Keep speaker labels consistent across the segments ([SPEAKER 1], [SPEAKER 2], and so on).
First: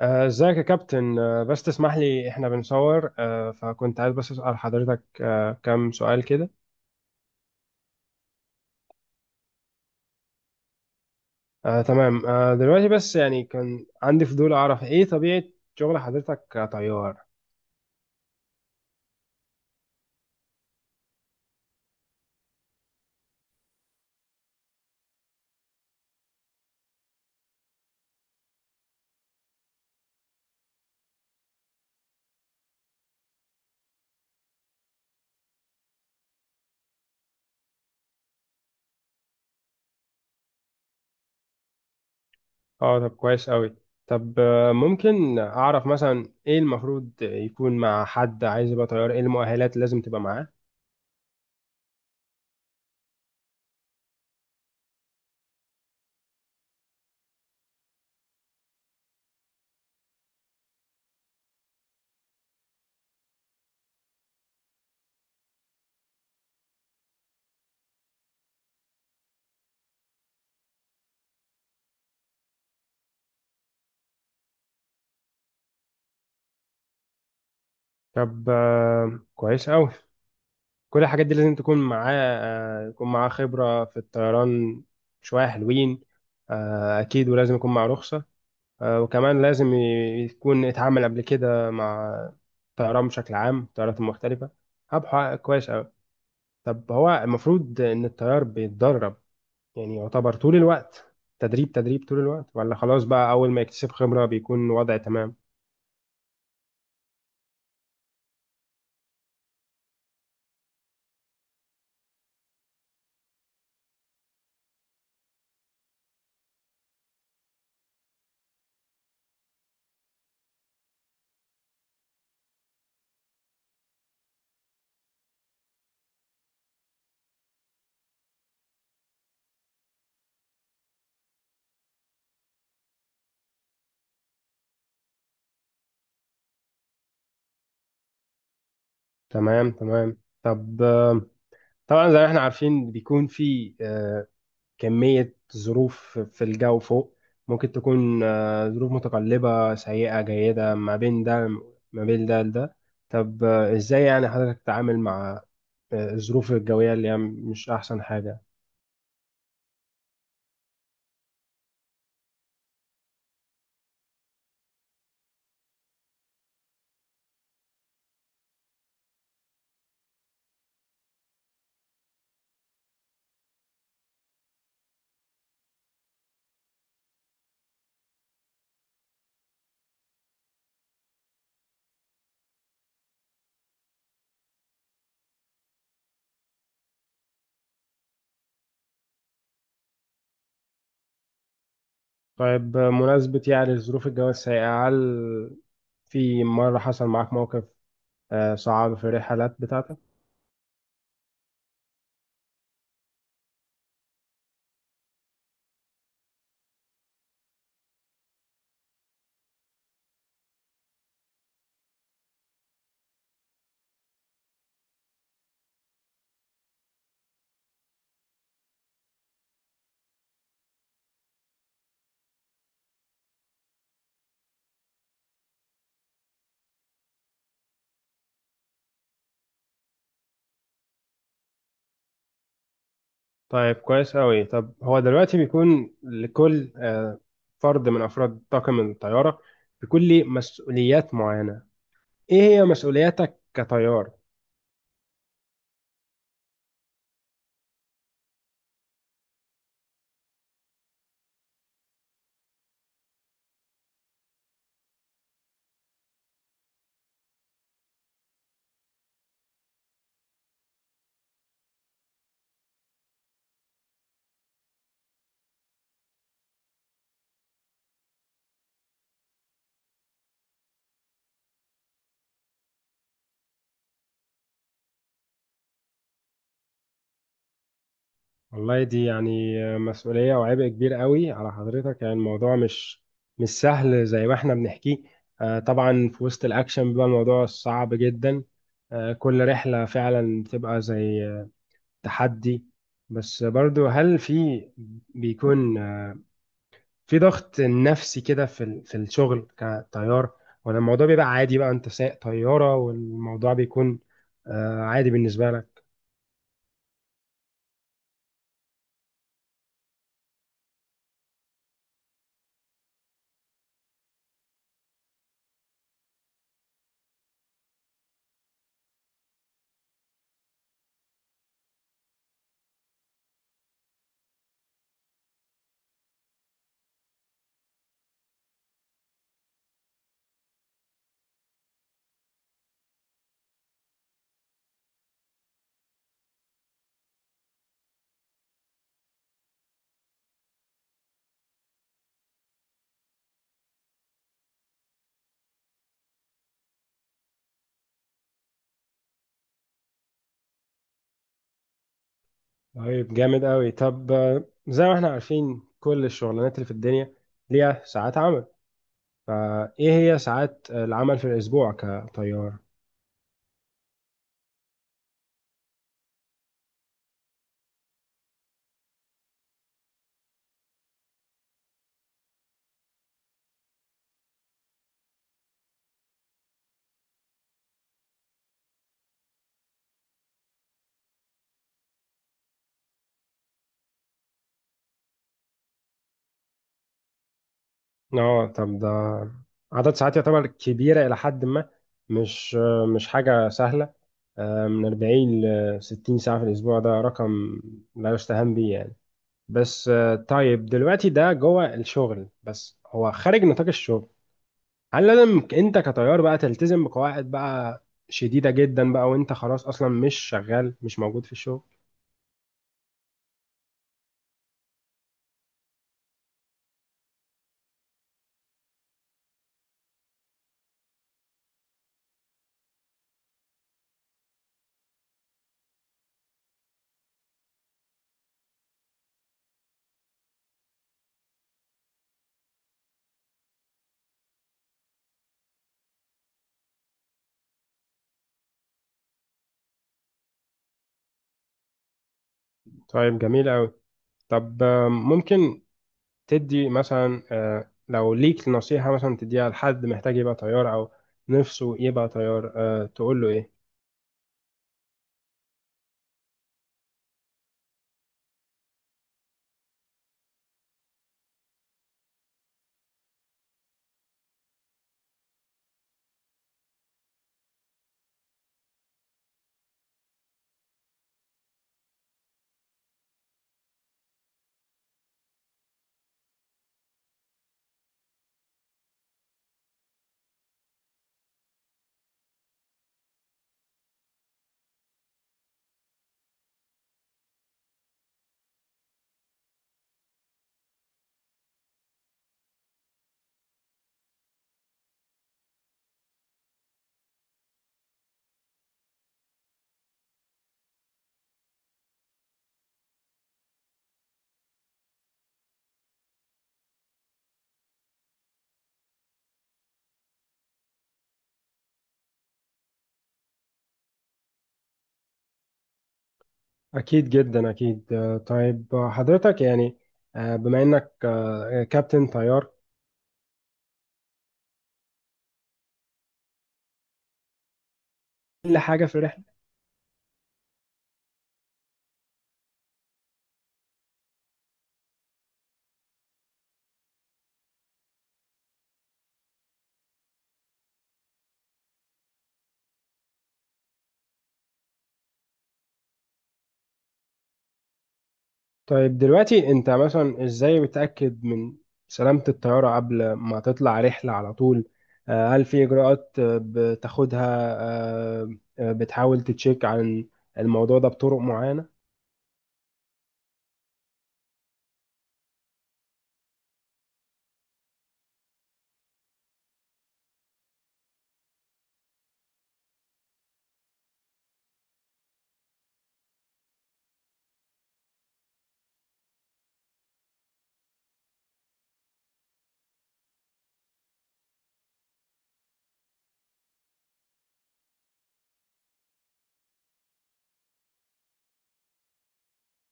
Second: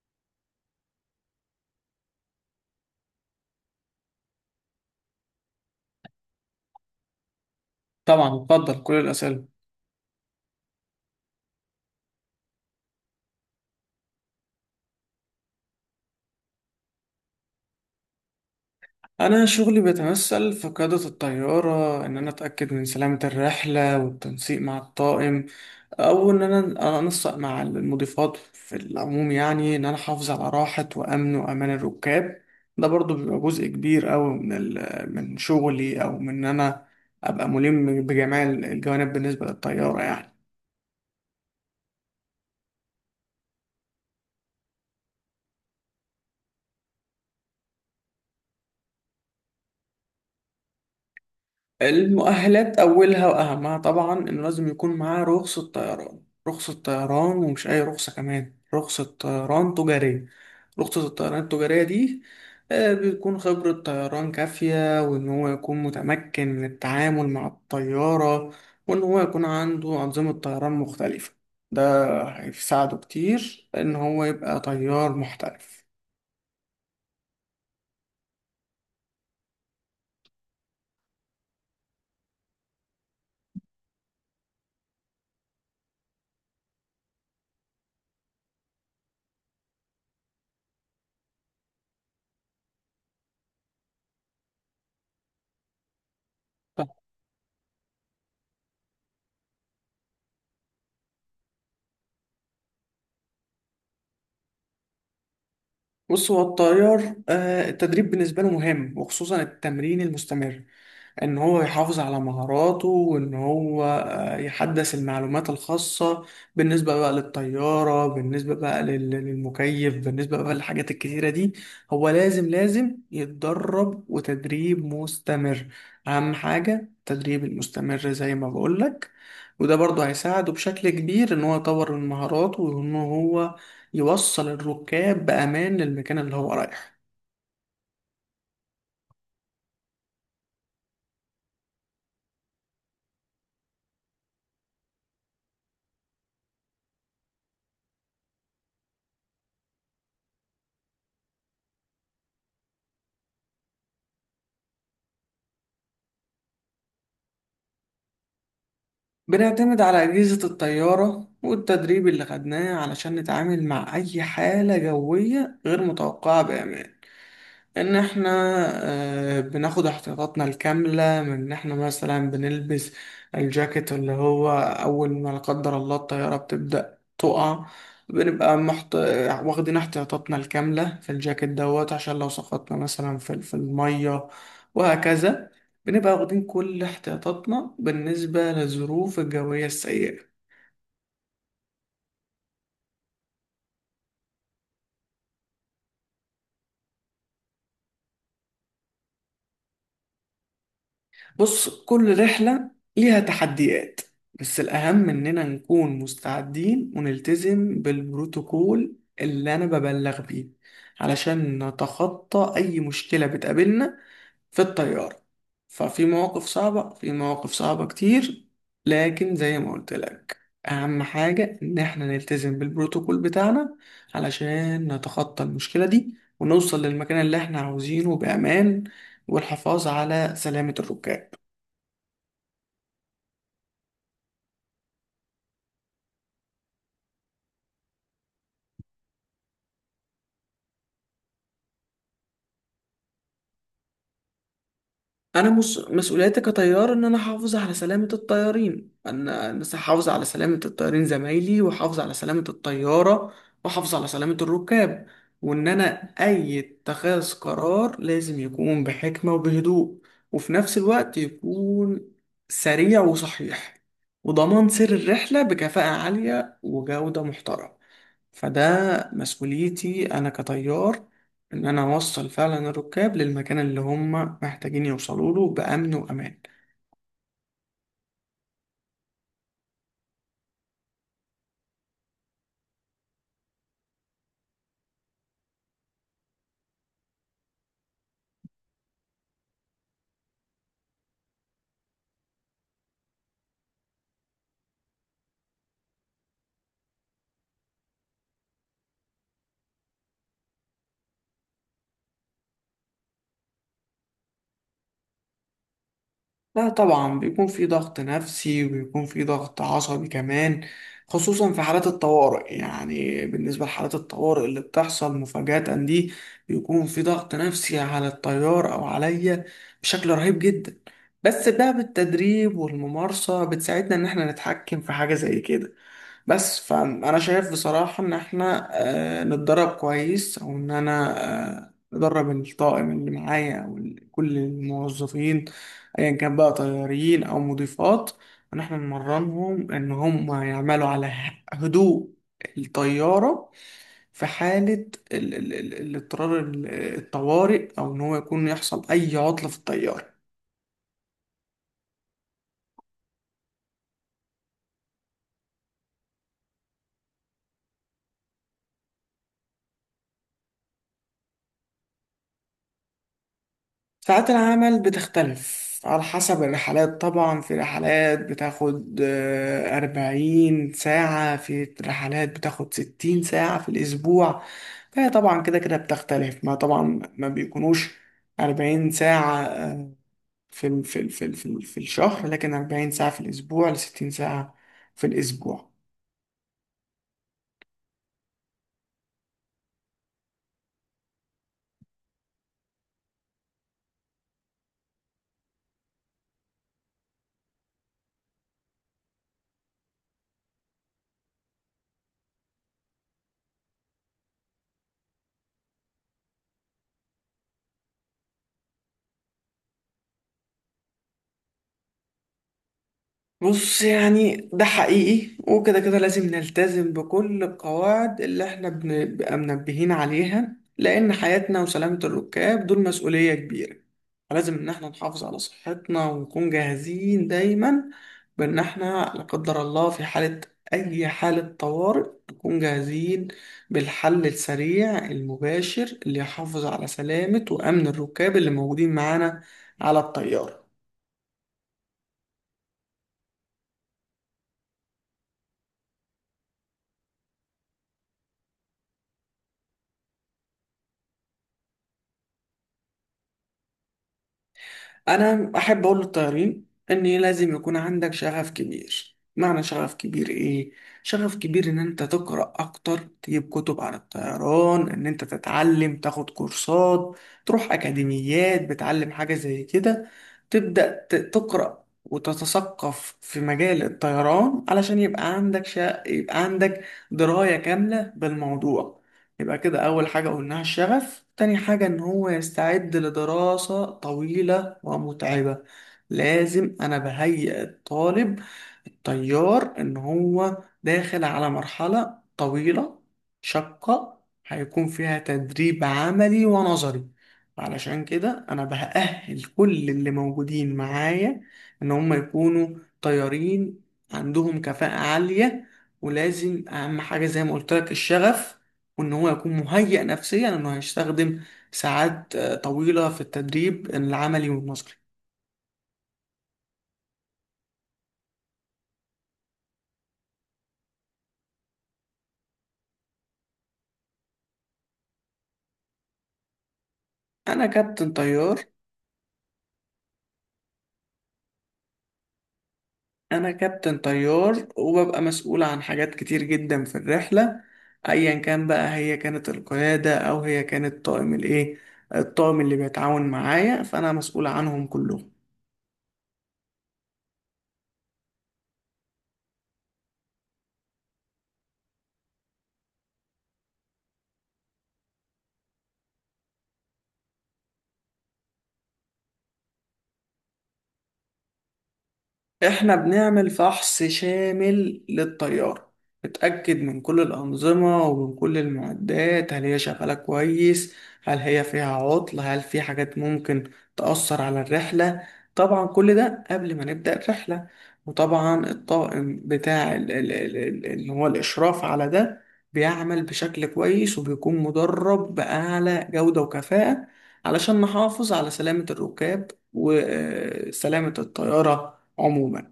[SPEAKER 1] ازيك يا كابتن، بس تسمح لي احنا بنصور، فكنت عايز بس اسال حضرتك كام سؤال كده.
[SPEAKER 2] طبعا بفضل كل الأسئلة.
[SPEAKER 1] تمام. دلوقتي بس يعني كان عندي فضول اعرف ايه طبيعه شغل حضرتك كطيار.
[SPEAKER 2] أنا شغلي بيتمثل في قيادة الطيارة، إن أنا أتأكد من سلامة الرحلة والتنسيق مع الطاقم، أو إن أنا أنسق مع المضيفات في العموم، يعني إن أنا أحافظ على راحة وأمن وأمان الركاب. ده برضو بيبقى جزء كبير أوي من شغلي، أو من إن أنا أبقى ملم بجميع الجوانب بالنسبة للطيارة يعني.
[SPEAKER 1] اه طب كويس قوي. طب ممكن اعرف مثلا ايه المفروض يكون مع حد عايز يبقى طيار، ايه المؤهلات اللي لازم تبقى معاه؟
[SPEAKER 2] المؤهلات أولها وأهمها طبعا إنه لازم يكون معاه رخصة طيران، رخصة طيران، ومش أي رخصة، كمان رخصة طيران تجارية. رخصة الطيران التجارية دي بتكون خبرة طيران كافية، وإن هو يكون متمكن من التعامل مع الطيارة، وإن هو يكون عنده أنظمة طيران مختلفة. ده هيساعده كتير إن هو يبقى طيار محترف.
[SPEAKER 1] طب كويس قوي. كل الحاجات دي لازم تكون معاه، يكون معاه خبره في الطيران، شويه حلوين. اكيد، ولازم يكون معاه رخصه، وكمان لازم يكون اتعامل قبل كده مع الطيران بشكل عام، الطيارات المختلفة. هبحث كويس أوي. طب هو المفروض إن الطيار بيتدرب، يعني يعتبر طول الوقت تدريب، تدريب طول الوقت، ولا خلاص بقى أول ما يكتسب خبرة بيكون وضع تمام؟
[SPEAKER 2] بص، هو الطيار، التدريب بالنسبة له مهم، وخصوصا التمرين المستمر، ان هو يحافظ على مهاراته، وان هو يحدث المعلومات الخاصة بالنسبة بقى للطيارة، بالنسبة بقى للمكيف، بالنسبة بقى للحاجات الكتيرة دي. هو لازم يتدرب، وتدريب مستمر. اهم حاجة التدريب المستمر زي ما بقولك. وده برضه هيساعده بشكل كبير، ان هو يطور من مهاراته، وان هو يوصل الركاب بأمان للمكان اللي هو رايحه.
[SPEAKER 1] تمام تمام. طب طبعا زي ما احنا عارفين بيكون في كمية ظروف في الجو فوق، ممكن تكون ظروف متقلبة، سيئة، جيدة، ما بين ده لده. طب ازاي يعني حضرتك تتعامل مع الظروف الجوية اللي هي مش أحسن حاجة؟
[SPEAKER 2] بنعتمد على أجهزة الطيارة والتدريب اللي خدناه علشان نتعامل مع أي حالة جوية غير متوقعة بأمان. ان احنا بناخد احتياطاتنا الكاملة، من ان احنا مثلا بنلبس الجاكيت، اللي هو اول ما لا قدر الله الطيارة بتبدأ تقع، بنبقى محت... واخدين احتياطاتنا الكاملة في الجاكيت دوت، عشان لو سقطنا مثلا في المية وهكذا. بنبقى واخدين كل احتياطاتنا بالنسبة للظروف الجوية السيئة.
[SPEAKER 1] طيب مناسبة، يعني الظروف الجوية السيئة، هل في مرة حصل معاك موقف صعب في الرحلات بتاعتك؟
[SPEAKER 2] بص، كل رحلة ليها تحديات، بس الأهم إننا نكون مستعدين ونلتزم بالبروتوكول اللي أنا ببلغ بيه، علشان نتخطى أي مشكلة بتقابلنا في الطيارة. ففي مواقف صعبة، في مواقف صعبة كتير، لكن زي ما قلت لك، أهم حاجة إن إحنا نلتزم بالبروتوكول بتاعنا، علشان نتخطى المشكلة دي، ونوصل للمكان اللي إحنا عاوزينه بأمان، والحفاظ على سلامة الركاب.
[SPEAKER 1] طيب كويس أوي. طب هو دلوقتي بيكون لكل فرد من أفراد طاقم الطيارة بيكون ليه مسؤوليات معينة، ايه هي مسؤولياتك كطيار؟
[SPEAKER 2] مسؤوليتي كطيار ان انا احافظ على سلامة الطيارين زمايلي، واحافظ على سلامة الطيارة، واحافظ على سلامة الركاب. وان انا، اي اتخاذ قرار لازم يكون بحكمة وبهدوء، وفي نفس الوقت يكون سريع وصحيح، وضمان سير الرحلة بكفاءة عالية وجودة محترمة. فده مسؤوليتي انا كطيار، ان انا اوصل فعلا الركاب للمكان اللي هم محتاجين يوصلوا له بامن وامان.
[SPEAKER 1] والله دي يعني مسؤولية وعبء كبير قوي على حضرتك، يعني الموضوع مش سهل زي ما احنا بنحكيه. طبعا في وسط الاكشن بيبقى الموضوع صعب جدا. كل رحلة فعلا بتبقى زي تحدي. بس برضو هل في، بيكون في ضغط نفسي كده في في الشغل كطيار، ولا الموضوع بيبقى عادي، بقى انت سايق طيارة والموضوع بيكون عادي بالنسبة لك؟
[SPEAKER 2] لا طبعا، بيكون في ضغط نفسي، وبيكون في ضغط عصبي كمان، خصوصا في حالات الطوارئ. يعني بالنسبة لحالات الطوارئ اللي بتحصل مفاجأة دي، بيكون في ضغط نفسي على الطيار او عليا بشكل رهيب جدا. بس بقى بالتدريب والممارسة بتساعدنا ان احنا نتحكم في حاجة زي كده. بس فانا شايف بصراحة ان احنا نتدرب كويس، او ان انا ندرب الطاقم اللي معايا، او كل الموظفين، ايا كان بقى طيارين او مضيفات، ان احنا نمرنهم ان هم يعملوا على هدوء الطيارة في حالة الاضطرار، الطوارئ، او ان هو يكون يحصل اي عطلة في الطيارة.
[SPEAKER 1] طيب جامد قوي. طب زي ما احنا عارفين، كل الشغلانات اللي في الدنيا ليها ساعات عمل، فايه هي ساعات العمل في الاسبوع كطيار؟
[SPEAKER 2] ساعات العمل بتختلف على حسب الرحلات. طبعا في رحلات بتاخد 40 ساعة، في رحلات بتاخد 60 ساعة في الأسبوع. فهي طبعا كده كده بتختلف. ما طبعا ما بيكونوش 40 ساعة، في الشهر، لكن 40 ساعة في الأسبوع لـ60 ساعة في الأسبوع.
[SPEAKER 1] اه طب ده عدد ساعات يعتبر كبيرة الى حد ما، مش مش حاجة سهلة. من 40 ل 60 ساعة في الاسبوع، ده رقم لا يستهان به يعني. بس طيب دلوقتي ده جوه الشغل، بس هو خارج نطاق الشغل هل لازم انت كطيار بقى تلتزم بقواعد بقى شديدة جدا بقى وانت خلاص اصلا مش شغال، مش موجود في الشغل؟
[SPEAKER 2] بص يعني ده حقيقي، وكده كده لازم نلتزم بكل القواعد اللي احنا بنبقى منبهين عليها، لأن حياتنا وسلامة الركاب دول مسؤولية كبيرة. فلازم إن احنا نحافظ على صحتنا، ونكون جاهزين دايما، بإن احنا لا قدر الله في حالة أي حالة طوارئ نكون جاهزين، بالحل السريع المباشر اللي يحافظ على سلامة وأمن الركاب اللي موجودين معانا على الطيارة.
[SPEAKER 1] طيب جميل قوي. طب ممكن تدي مثلا، لو ليك نصيحة مثلا تديها لحد محتاج يبقى طيار او نفسه يبقى طيار، تقول له ايه؟
[SPEAKER 2] انا احب اقول للطيارين ان لازم يكون عندك شغف كبير. معنى شغف كبير ايه؟ شغف كبير ان انت تقرا اكتر، تجيب كتب عن الطيران، ان انت تتعلم، تاخد كورسات، تروح اكاديميات بتعلم حاجه زي كده، تبدا تقرا وتتثقف في مجال الطيران، علشان يبقى عندك يبقى عندك درايه كامله بالموضوع. يبقى كده أول حاجة قلناها الشغف، تاني حاجة إن هو يستعد لدراسة طويلة ومتعبة. لازم أنا بهيئ الطالب التيار إن هو داخل على مرحلة طويلة شاقة، هيكون فيها تدريب عملي ونظري. علشان كده أنا بأهل كل اللي موجودين معايا إن هم يكونوا طيارين عندهم كفاءة عالية. ولازم أهم حاجة زي ما قلت لك الشغف، وان هو يكون مهيئ نفسيا انه هيستخدم ساعات طويلة في التدريب العملي والنظري.
[SPEAKER 1] اكيد جدا، اكيد. طيب حضرتك يعني بما انك كابتن طيار
[SPEAKER 2] انا كابتن
[SPEAKER 1] كل
[SPEAKER 2] طيار.
[SPEAKER 1] حاجة في.
[SPEAKER 2] انا كابتن طيار، وببقى مسؤول عن حاجات كتير جدا في الرحلة، ايا كان بقى هي كانت القيادة او هي كانت طاقم الايه، الطاقم اللي بيتعاون معايا، فانا مسؤول عنهم كلهم.
[SPEAKER 1] طيب دلوقتي انت مثلا ازاي بتأكد من سلامة الطيارة قبل ما تطلع رحلة على طول؟ هل في اجراءات بتاخدها، بتحاول تتشيك عن الموضوع ده بطرق معينة؟
[SPEAKER 2] احنا بنعمل فحص شامل للطيارة، بتأكد من كل الأنظمة ومن كل المعدات، هل هي شغالة كويس؟ هل هي فيها عطل؟ هل في حاجات ممكن تأثر على الرحلة؟ طبعا كل ده قبل ما نبدأ الرحلة. وطبعا الطاقم بتاع اللي هو الإشراف على ده، بيعمل بشكل كويس، وبيكون مدرب بأعلى جودة وكفاءة، علشان نحافظ على سلامة الركاب وسلامة الطيارة عموما.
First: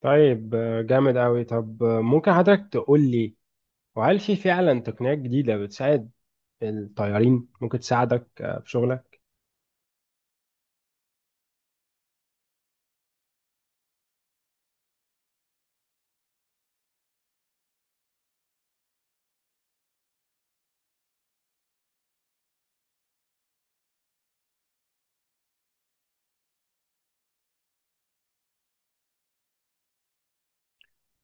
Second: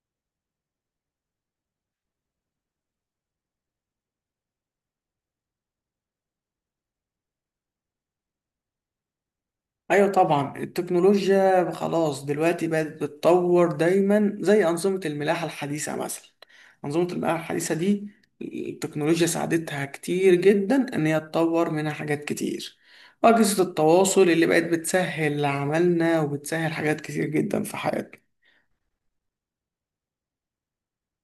[SPEAKER 1] طيب جامد قوي. طب ممكن حضرتك تقول لي وهل في فعلا تقنيات جديدة بتساعد الطيارين، ممكن تساعدك في شغلك؟
[SPEAKER 2] ايوه طبعا، التكنولوجيا خلاص دلوقتي بقت بتتطور دايما، زي انظمه الملاحه الحديثه مثلا. انظمه الملاحه الحديثه دي التكنولوجيا ساعدتها كتير جدا ان هي تطور منها حاجات كتير، واجهزه التواصل اللي بقت بتسهل عملنا، وبتسهل حاجات كتير جدا في حياتنا.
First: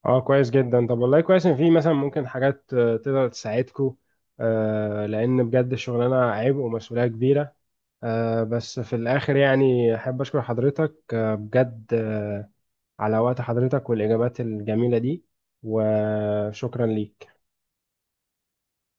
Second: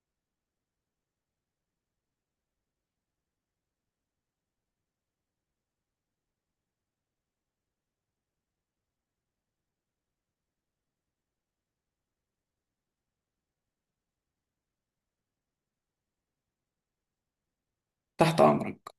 [SPEAKER 1] اه كويس جدا. طب والله كويس ان في مثلا ممكن حاجات تقدر تساعدكم، لان بجد الشغلانة عبء ومسؤولية كبيرة. بس في الآخر يعني أحب أشكر حضرتك بجد على وقت حضرتك والإجابات الجميلة دي، وشكرا ليك.
[SPEAKER 2] تحت امرك.